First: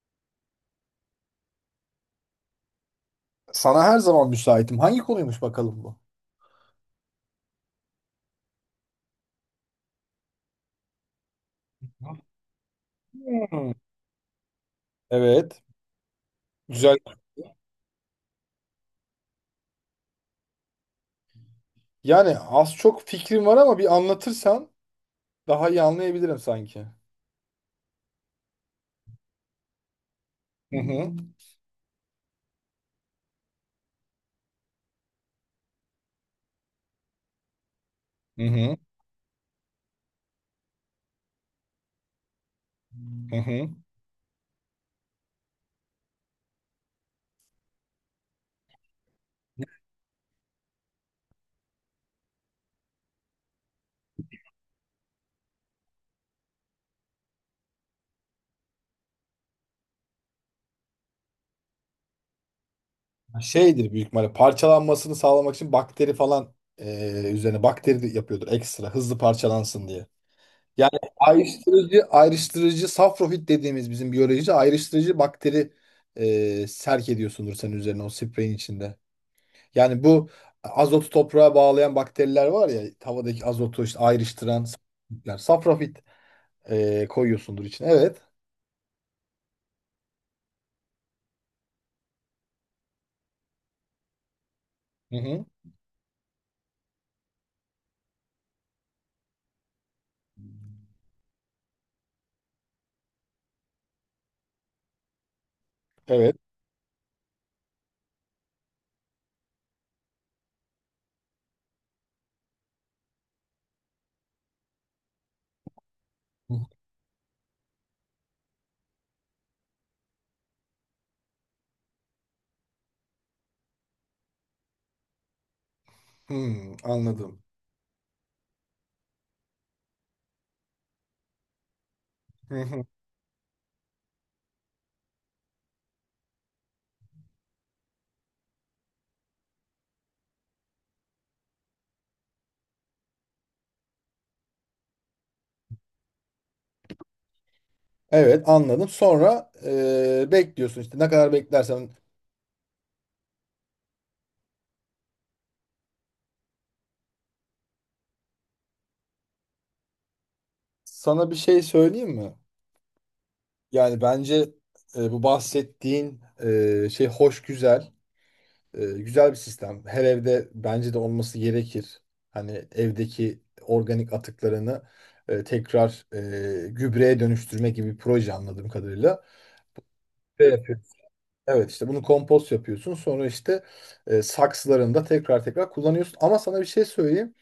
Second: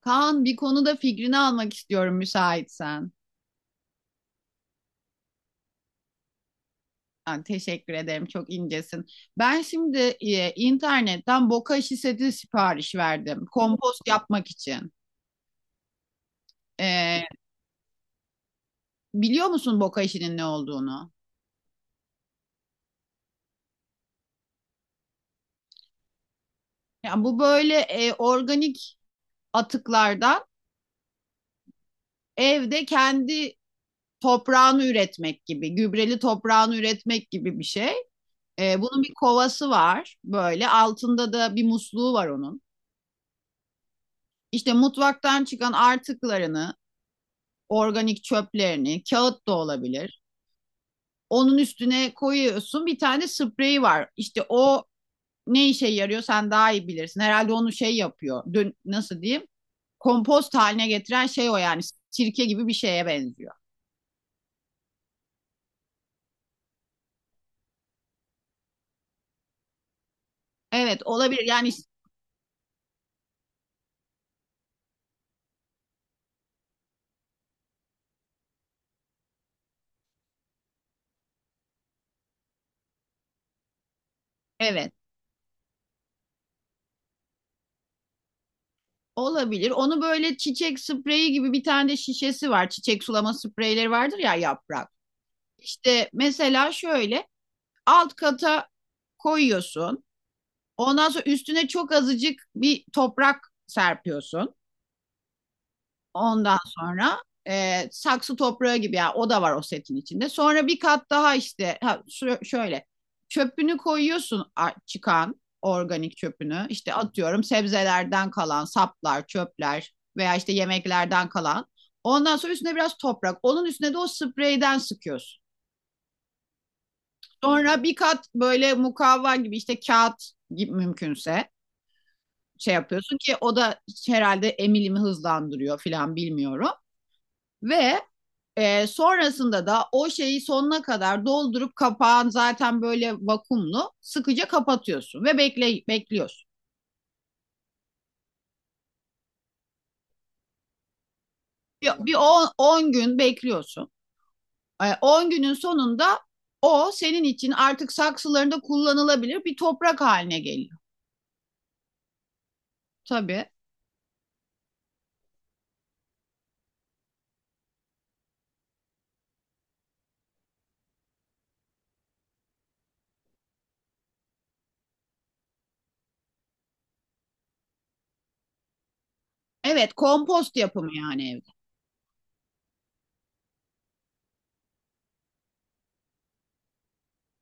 Kaan, bir konuda fikrini almak istiyorum müsaitsen. Sana her zaman müsaitim. Hangi konuymuş bakalım bu? Ha, teşekkür ederim, çok incesin. Ben şimdi internetten boka işi seti sipariş verdim. Hmm, Kompost yapmak için. evet. Güzel. E, Biliyor musun boka işinin ne olduğunu? Yani az çok fikrim var ama bir anlatırsan daha iyi anlayabilirim sanki. Yani bu böyle organik atıklardan Hı hı. evde kendi toprağını üretmek gibi, gübreli toprağını üretmek gibi bir şey. Hı hı. Bunun bir kovası var, böyle altında da bir musluğu var onun. Hı hı. İşte mutfaktan çıkan artıklarını, organik çöplerini, kağıt da olabilir. Onun üstüne koyuyorsun, bir tane spreyi var. İşte o ne işe yarıyor sen daha iyi bilirsin. Herhalde onu şey yapıyor. Dün nasıl diyeyim? Kompost haline getiren şey o yani. Sirke gibi bir şeye benziyor. Şeydir büyük ihtimalle parçalanmasını sağlamak için bakteri falan üzerine bakteri de yapıyordur ekstra hızlı parçalansın diye. Yani Evet olabilir yani ayrıştırıcı safrofit dediğimiz bizim biyolojici ayrıştırıcı bakteri serk ediyorsundur senin üzerine o spreyin içinde. Yani bu azotu toprağa bağlayan bakteriler var ya havadaki azotu işte ayrıştıran evet safrafitler. Safrafit koyuyorsundur içine. Evet. olabilir. Onu böyle çiçek spreyi gibi bir tane de şişesi var. Çiçek sulama spreyleri vardır ya, yaprak. Hı hı. İşte mesela şöyle alt kata koyuyorsun. Ondan sonra üstüne çok azıcık bir toprak serpiyorsun. Evet. Ondan sonra saksı toprağı gibi ya, yani o da var o setin içinde. Sonra bir kat daha işte ha, şöyle çöpünü koyuyorsun, çıkan organik çöpünü. İşte atıyorum, sebzelerden kalan saplar, çöpler veya işte yemeklerden kalan. Ondan sonra üstüne biraz toprak. Onun üstüne de o spreyden sıkıyorsun. Hmm, anladım. Sonra bir kat böyle mukavva gibi işte kağıt gibi mümkünse Hı şey hı. yapıyorsun ki o da herhalde emilimi hızlandırıyor filan, bilmiyorum. Ve sonrasında da o şeyi sonuna kadar doldurup kapağın zaten böyle vakumlu, sıkıca kapatıyorsun ve bekliyorsun. Evet, anladım. Sonra bekliyorsun işte ne kadar beklersen. Bir 10 gün bekliyorsun. 10 günün sonunda o senin için artık saksılarında kullanılabilir bir toprak haline geliyor. Sana bir şey söyleyeyim mi? Tabii. Yani bence bu bahsettiğin şey hoş güzel. E, güzel bir sistem. Her evde bence de olması gerekir. Hani evdeki organik atıklarını tekrar gübreye dönüştürme gibi bir proje anladığım kadarıyla. Evet, Ve kompost yapıyorsun. yapımı yani evde. Evet, işte bunu kompost yapıyorsun. Sonra işte saksılarında tekrar tekrar kullanıyorsun. Ama sana bir şey söyleyeyim.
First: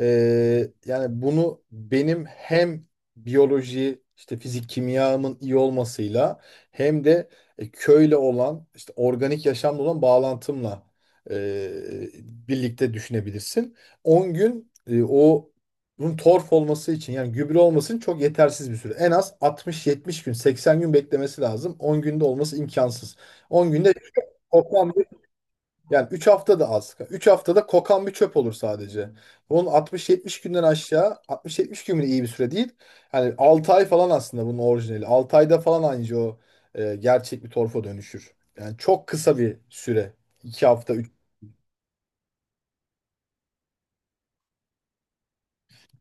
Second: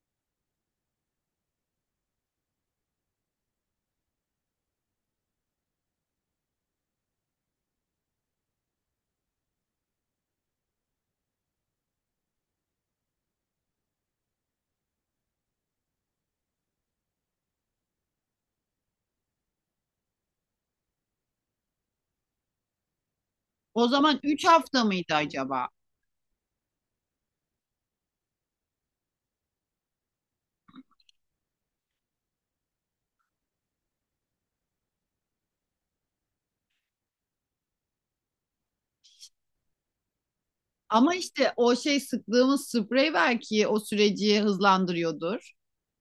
Yani bunu benim hem biyoloji işte fizik kimyamın iyi olmasıyla hem de köyle olan işte organik yaşamla olan bağlantımla e, birlikte düşünebilirsin. 10 gün o bunun torf olması için yani gübre olması için çok yetersiz bir süre. En az 60-70 gün 80 gün beklemesi lazım. 10 günde olması imkansız. 10 O günde zaman 3 hafta toplam, mıydı acaba? yani 3 hafta da az. 3 haftada kokan bir çöp olur sadece. Bunun 60, 70 günden aşağı 60, 70 gün bile iyi bir süre değil. Yani 6 ay falan aslında bunun orijinali. 6 ayda falan anca o gerçek bir torfa dönüşür. Yani çok kısa bir süre. 2 hafta 3. Ama işte o şey sıktığımız sprey belki o süreci hızlandırıyordur.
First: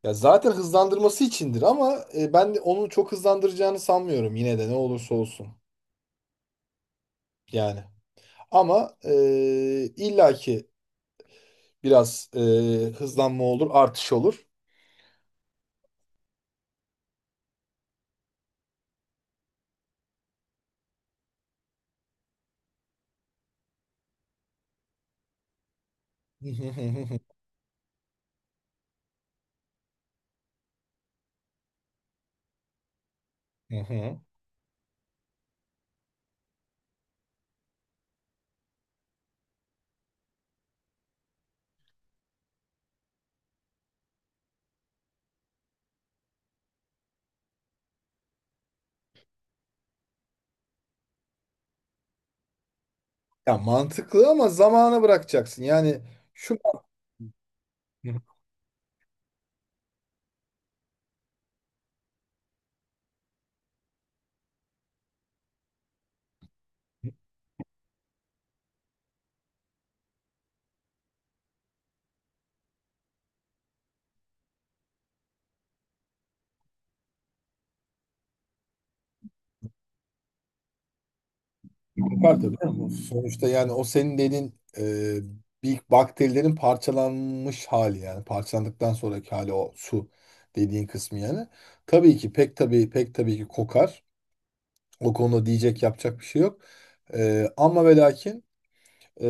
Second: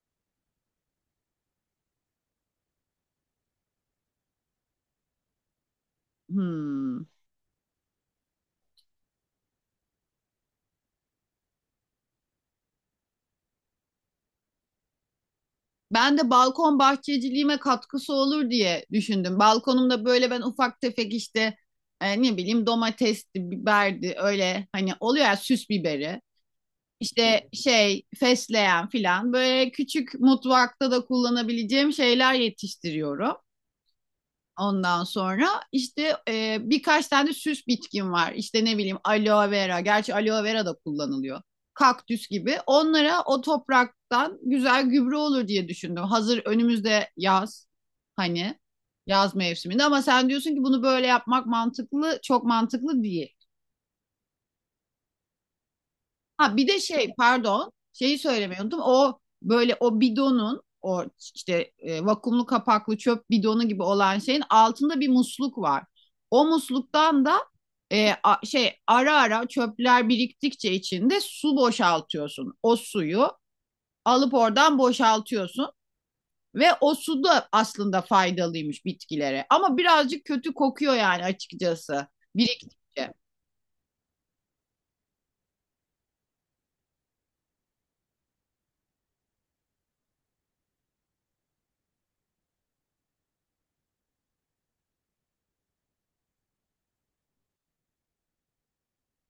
Ya zaten hızlandırması içindir ama ben de onu çok hızlandıracağını sanmıyorum yine de ne olursa olsun. Hmm. Yani ama illaki biraz hızlanma olur, artış olur. Ben de balkon bahçeciliğime katkısı olur diye düşündüm. Balkonumda böyle ben ufak tefek işte ne bileyim domatesti, biberdi, öyle hani oluyor ya süs biberi. Hı hı hı hı İşte şey fesleğen filan, böyle küçük mutfakta da kullanabileceğim şeyler yetiştiriyorum. hı hı. Ondan sonra işte birkaç tane süs bitkin var. İşte ne bileyim, aloe vera. Gerçi aloe vera da kullanılıyor. Kaktüs gibi. Onlara o topraktan güzel gübre olur diye düşündüm. Hazır önümüzde yaz. Hani yaz mevsiminde, ama sen diyorsun ki bunu böyle yapmak mantıklı, çok mantıklı değil. Ya mantıklı ama zamana bırakacaksın. Yani şu Ha, bir de şey, pardon, Hı hı. şeyi söylemeyi unuttum. O böyle o bidonun o işte vakumlu kapaklı çöp bidonu gibi olan şeyin altında bir musluk var. O musluktan da şey, ara ara çöpler biriktikçe içinde su, boşaltıyorsun. O suyu alıp oradan boşaltıyorsun ve o su da aslında faydalıymış bitkilere. Ama birazcık kötü kokuyor yani, açıkçası Var tabii ama biriktikçe. sonuçta yani o senin dediğin bir bakterilerin parçalanmış hali, yani parçalandıktan sonraki hali o su dediğin kısmı yani. Tabii ki, pek tabii, pek tabii ki kokar. O konuda diyecek yapacak bir şey yok. E, ama ve lakin ee,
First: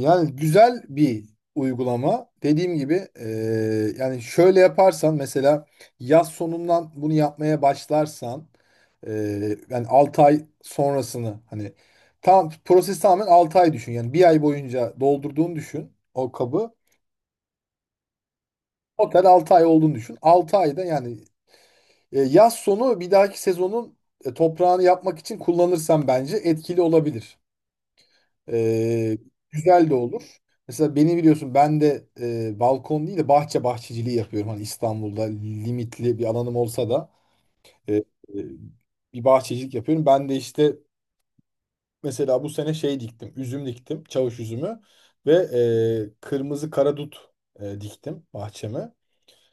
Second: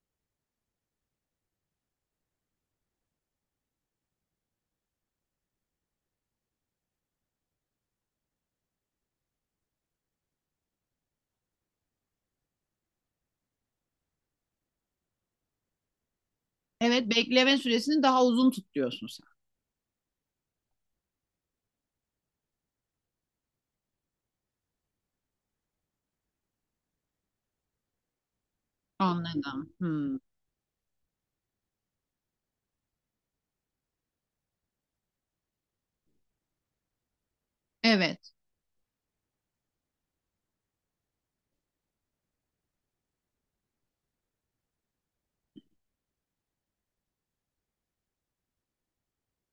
yani güzel bir uygulama. Dediğim gibi yani şöyle yaparsan, mesela yaz sonundan bunu yapmaya başlarsan, e, yani 6 ay sonrasını, hani tam proses tamamen 6 ay düşün. Yani bir ay boyunca doldurduğunu düşün o kabı. Evet, bekleme süresini daha uzun tutuyorsun Total sen. 6 ay olduğunu düşün. 6 ayda, yani yaz sonu bir dahaki sezonun toprağını yapmak için kullanırsan bence etkili olabilir. Ee, Anladım. Güzel de Hmm. olur. Mesela beni biliyorsun, ben de balkon değil de bahçeciliği yapıyorum. Hani İstanbul'da limitli bir alanım olsa da e, e, Evet. bir bahçecilik yapıyorum. Ben de işte mesela bu sene şey diktim. Üzüm diktim. Çavuş üzümü ve kırmızı karadut diktim bahçeme.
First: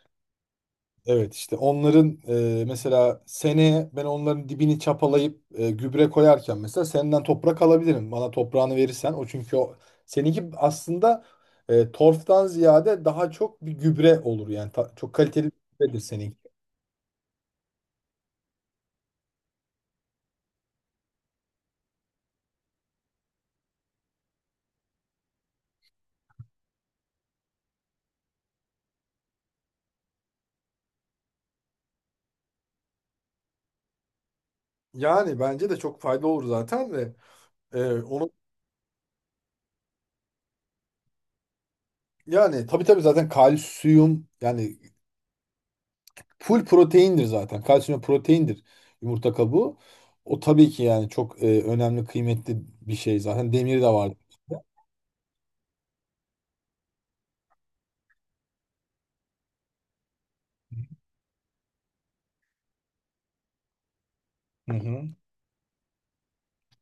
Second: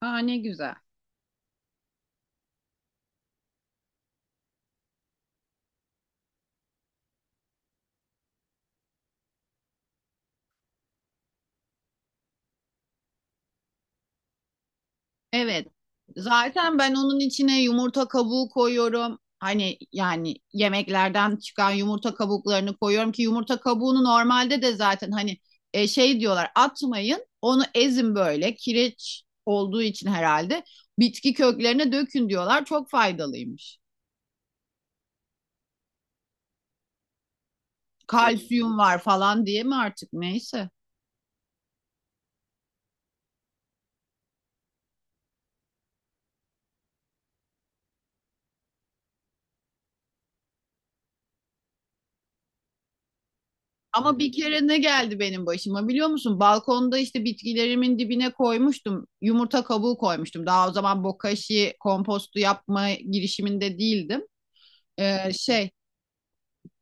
Aa, ne güzel. Evet, işte onların mesela seneye ben onların dibini çapalayıp gübre koyarken mesela senden toprak alabilirim. Bana toprağını verirsen, o çünkü o seninki aslında torftan ziyade daha çok bir gübre olur yani ta- çok kaliteli bir Evet. gübredir seninki. Zaten ben onun içine yumurta kabuğu koyuyorum. Hani yani yemeklerden çıkan yumurta kabuklarını koyuyorum, ki yumurta kabuğunu normalde de zaten hani şey diyorlar, atmayın onu, ezin, böyle kireç olduğu için herhalde bitki köklerine dökün diyorlar, çok faydalıymış. Yani bence de çok fayda olur zaten de Evet. onu Kalsiyum var falan diye mi artık, neyse. yani tabii tabii zaten kalsiyum, yani full proteindir zaten. Kalsiyum proteindir, yumurta kabuğu. O tabii ki, yani çok önemli, kıymetli bir şey zaten, demiri de var. Ama bir kere ne geldi benim başıma biliyor musun? Balkonda işte bitkilerimin dibine koymuştum. Yumurta kabuğu koymuştum. Daha o zaman bokashi kompostu yapma girişiminde değildim. Hı hı. Şey,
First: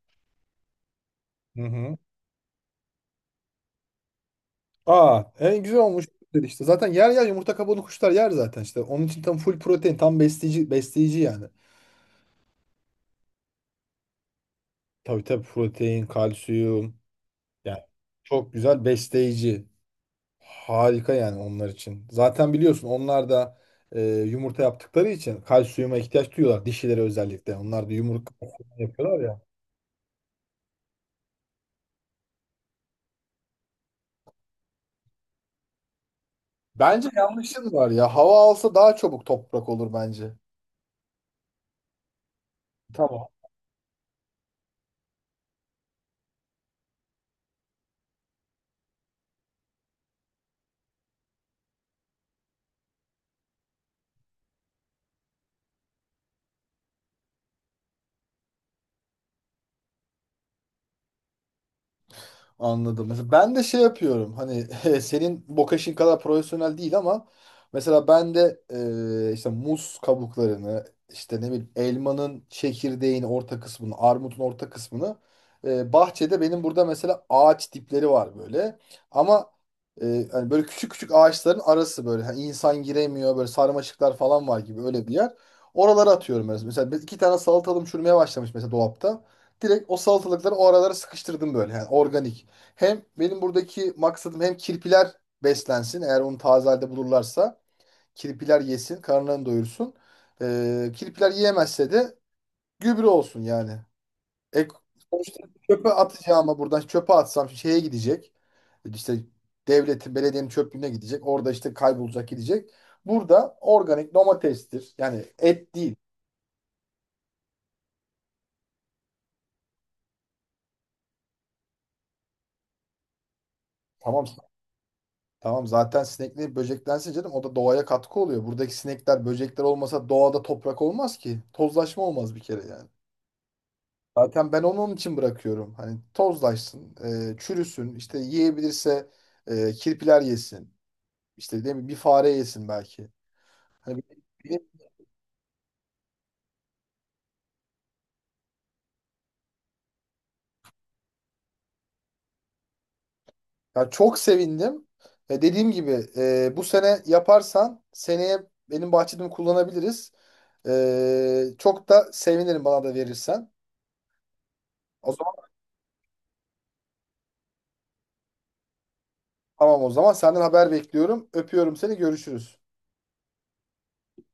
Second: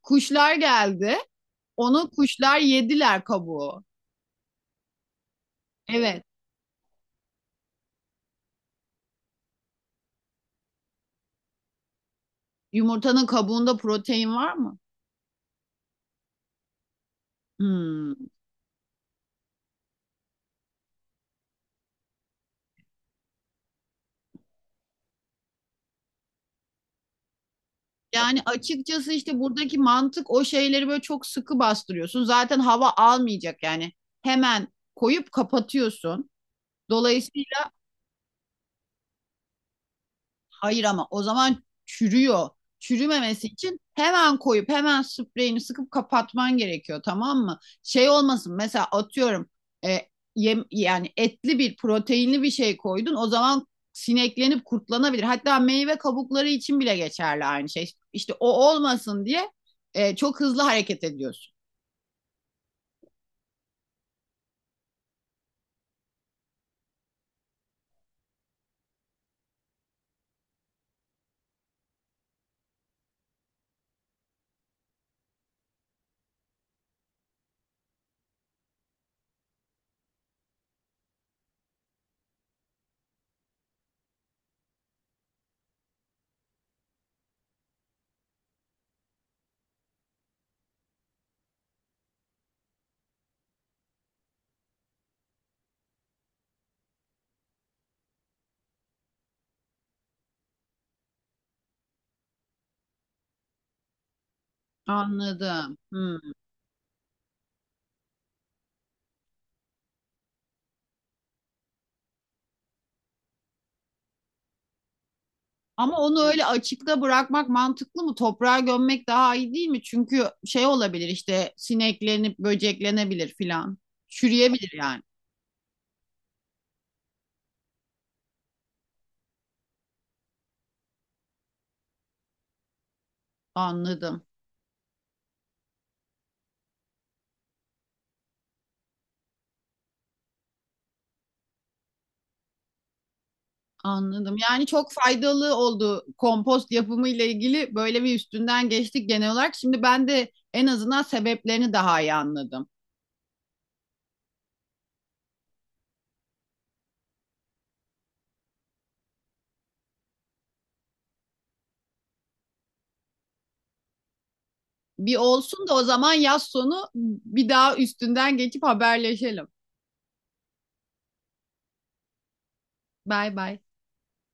kuşlar geldi. Hı hı. Onu kuşlar yediler, kabuğu. Aa, en güzel olmuş Evet. dedi işte. Zaten yer yer yumurta kabuğunu kuşlar yer zaten işte. Onun için tam full protein, tam besleyici yani. Yumurtanın kabuğunda protein var mı? Tabii tabii, protein, kalsiyum yani Hmm. çok güzel besleyici. Harika yani onlar için. Zaten biliyorsun onlar da yumurta yaptıkları için kalsiyuma ihtiyaç duyuyorlar, dişileri özellikle. Onlar da yumurta Yani açıkçası yapıyorlar işte ya. buradaki mantık, o şeyleri böyle çok sıkı bastırıyorsun. Zaten hava almayacak yani. Hemen koyup kapatıyorsun. Bence Dolayısıyla yanlışın var ya. Hava alsa daha çabuk toprak olur bence. hayır, ama o zaman çürüyor. Tamam. Çürümemesi için hemen koyup hemen spreyini sıkıp kapatman gerekiyor, tamam mı? Şey olmasın, mesela atıyorum e, yem, yani etli bir, proteinli bir şey koydun, o zaman sineklenip kurtlanabilir. Hatta meyve kabukları için bile geçerli aynı şey. İşte o olmasın diye çok hızlı hareket ediyorsun. Anladım. Mesela ben de şey yapıyorum. Hani senin bokaşin kadar profesyonel değil ama mesela ben de işte muz kabuklarını, işte ne bileyim elmanın çekirdeğin orta kısmını, armutun orta kısmını, bahçede benim burada mesela ağaç dipleri var böyle. Ama hani böyle küçük küçük ağaçların arası, böyle hani insan giremiyor, böyle sarmaşıklar falan var gibi öyle bir yer. Oralara atıyorum mesela. Mesela iki tane salatalım çürümeye başlamış mesela dolapta, direkt o salatalıkları o aralara sıkıştırdım böyle. Yani organik. Hem benim buradaki maksadım hem kirpiler beslensin. Eğer onu taze halde bulurlarsa kirpiler yesin, karınlarını doyursun. Kirpiler yiyemezse de gübre olsun yani. E, sonuçta Anladım. çöpe Hmm. atacağıma buradan çöpe atsam şeye gidecek. İşte devletin, belediyenin çöplüğüne gidecek. Orada işte kaybolacak, gidecek. Burada organik domatestir. Yani et değil. Ama onu öyle açıkta bırakmak mantıklı mı? Toprağa gömmek daha iyi değil mi? Çünkü şey olabilir işte, sineklenip böceklenebilir filan. Tamam. Çürüyebilir yani. Tamam zaten sinekli böceklense canım, o da doğaya katkı oluyor. Buradaki sinekler, böcekler olmasa doğada toprak olmaz ki. Tozlaşma olmaz bir kere yani. Anladım. Zaten ben onu onun için bırakıyorum. Hani tozlaşsın, çürüsün, işte yiyebilirse kirpiler yesin. İşte değil mi? Bir fare yesin belki. Hani bir- Anladım. bir- Yani çok faydalı oldu, kompost yapımı ile ilgili böyle bir üstünden geçtik genel olarak. Şimdi ben de en azından sebeplerini daha iyi anladım. Ya, çok sevindim. E, dediğim gibi bu sene yaparsan seneye benim bahçemi kullanabiliriz. E, çok da sevinirim bana da verirsen. O Bir zaman olsun da o zaman yaz sonu bir daha üstünden geçip haberleşelim. Tamam o zaman senden haber bekliyorum. Öpüyorum seni. Görüşürüz. Bay bay.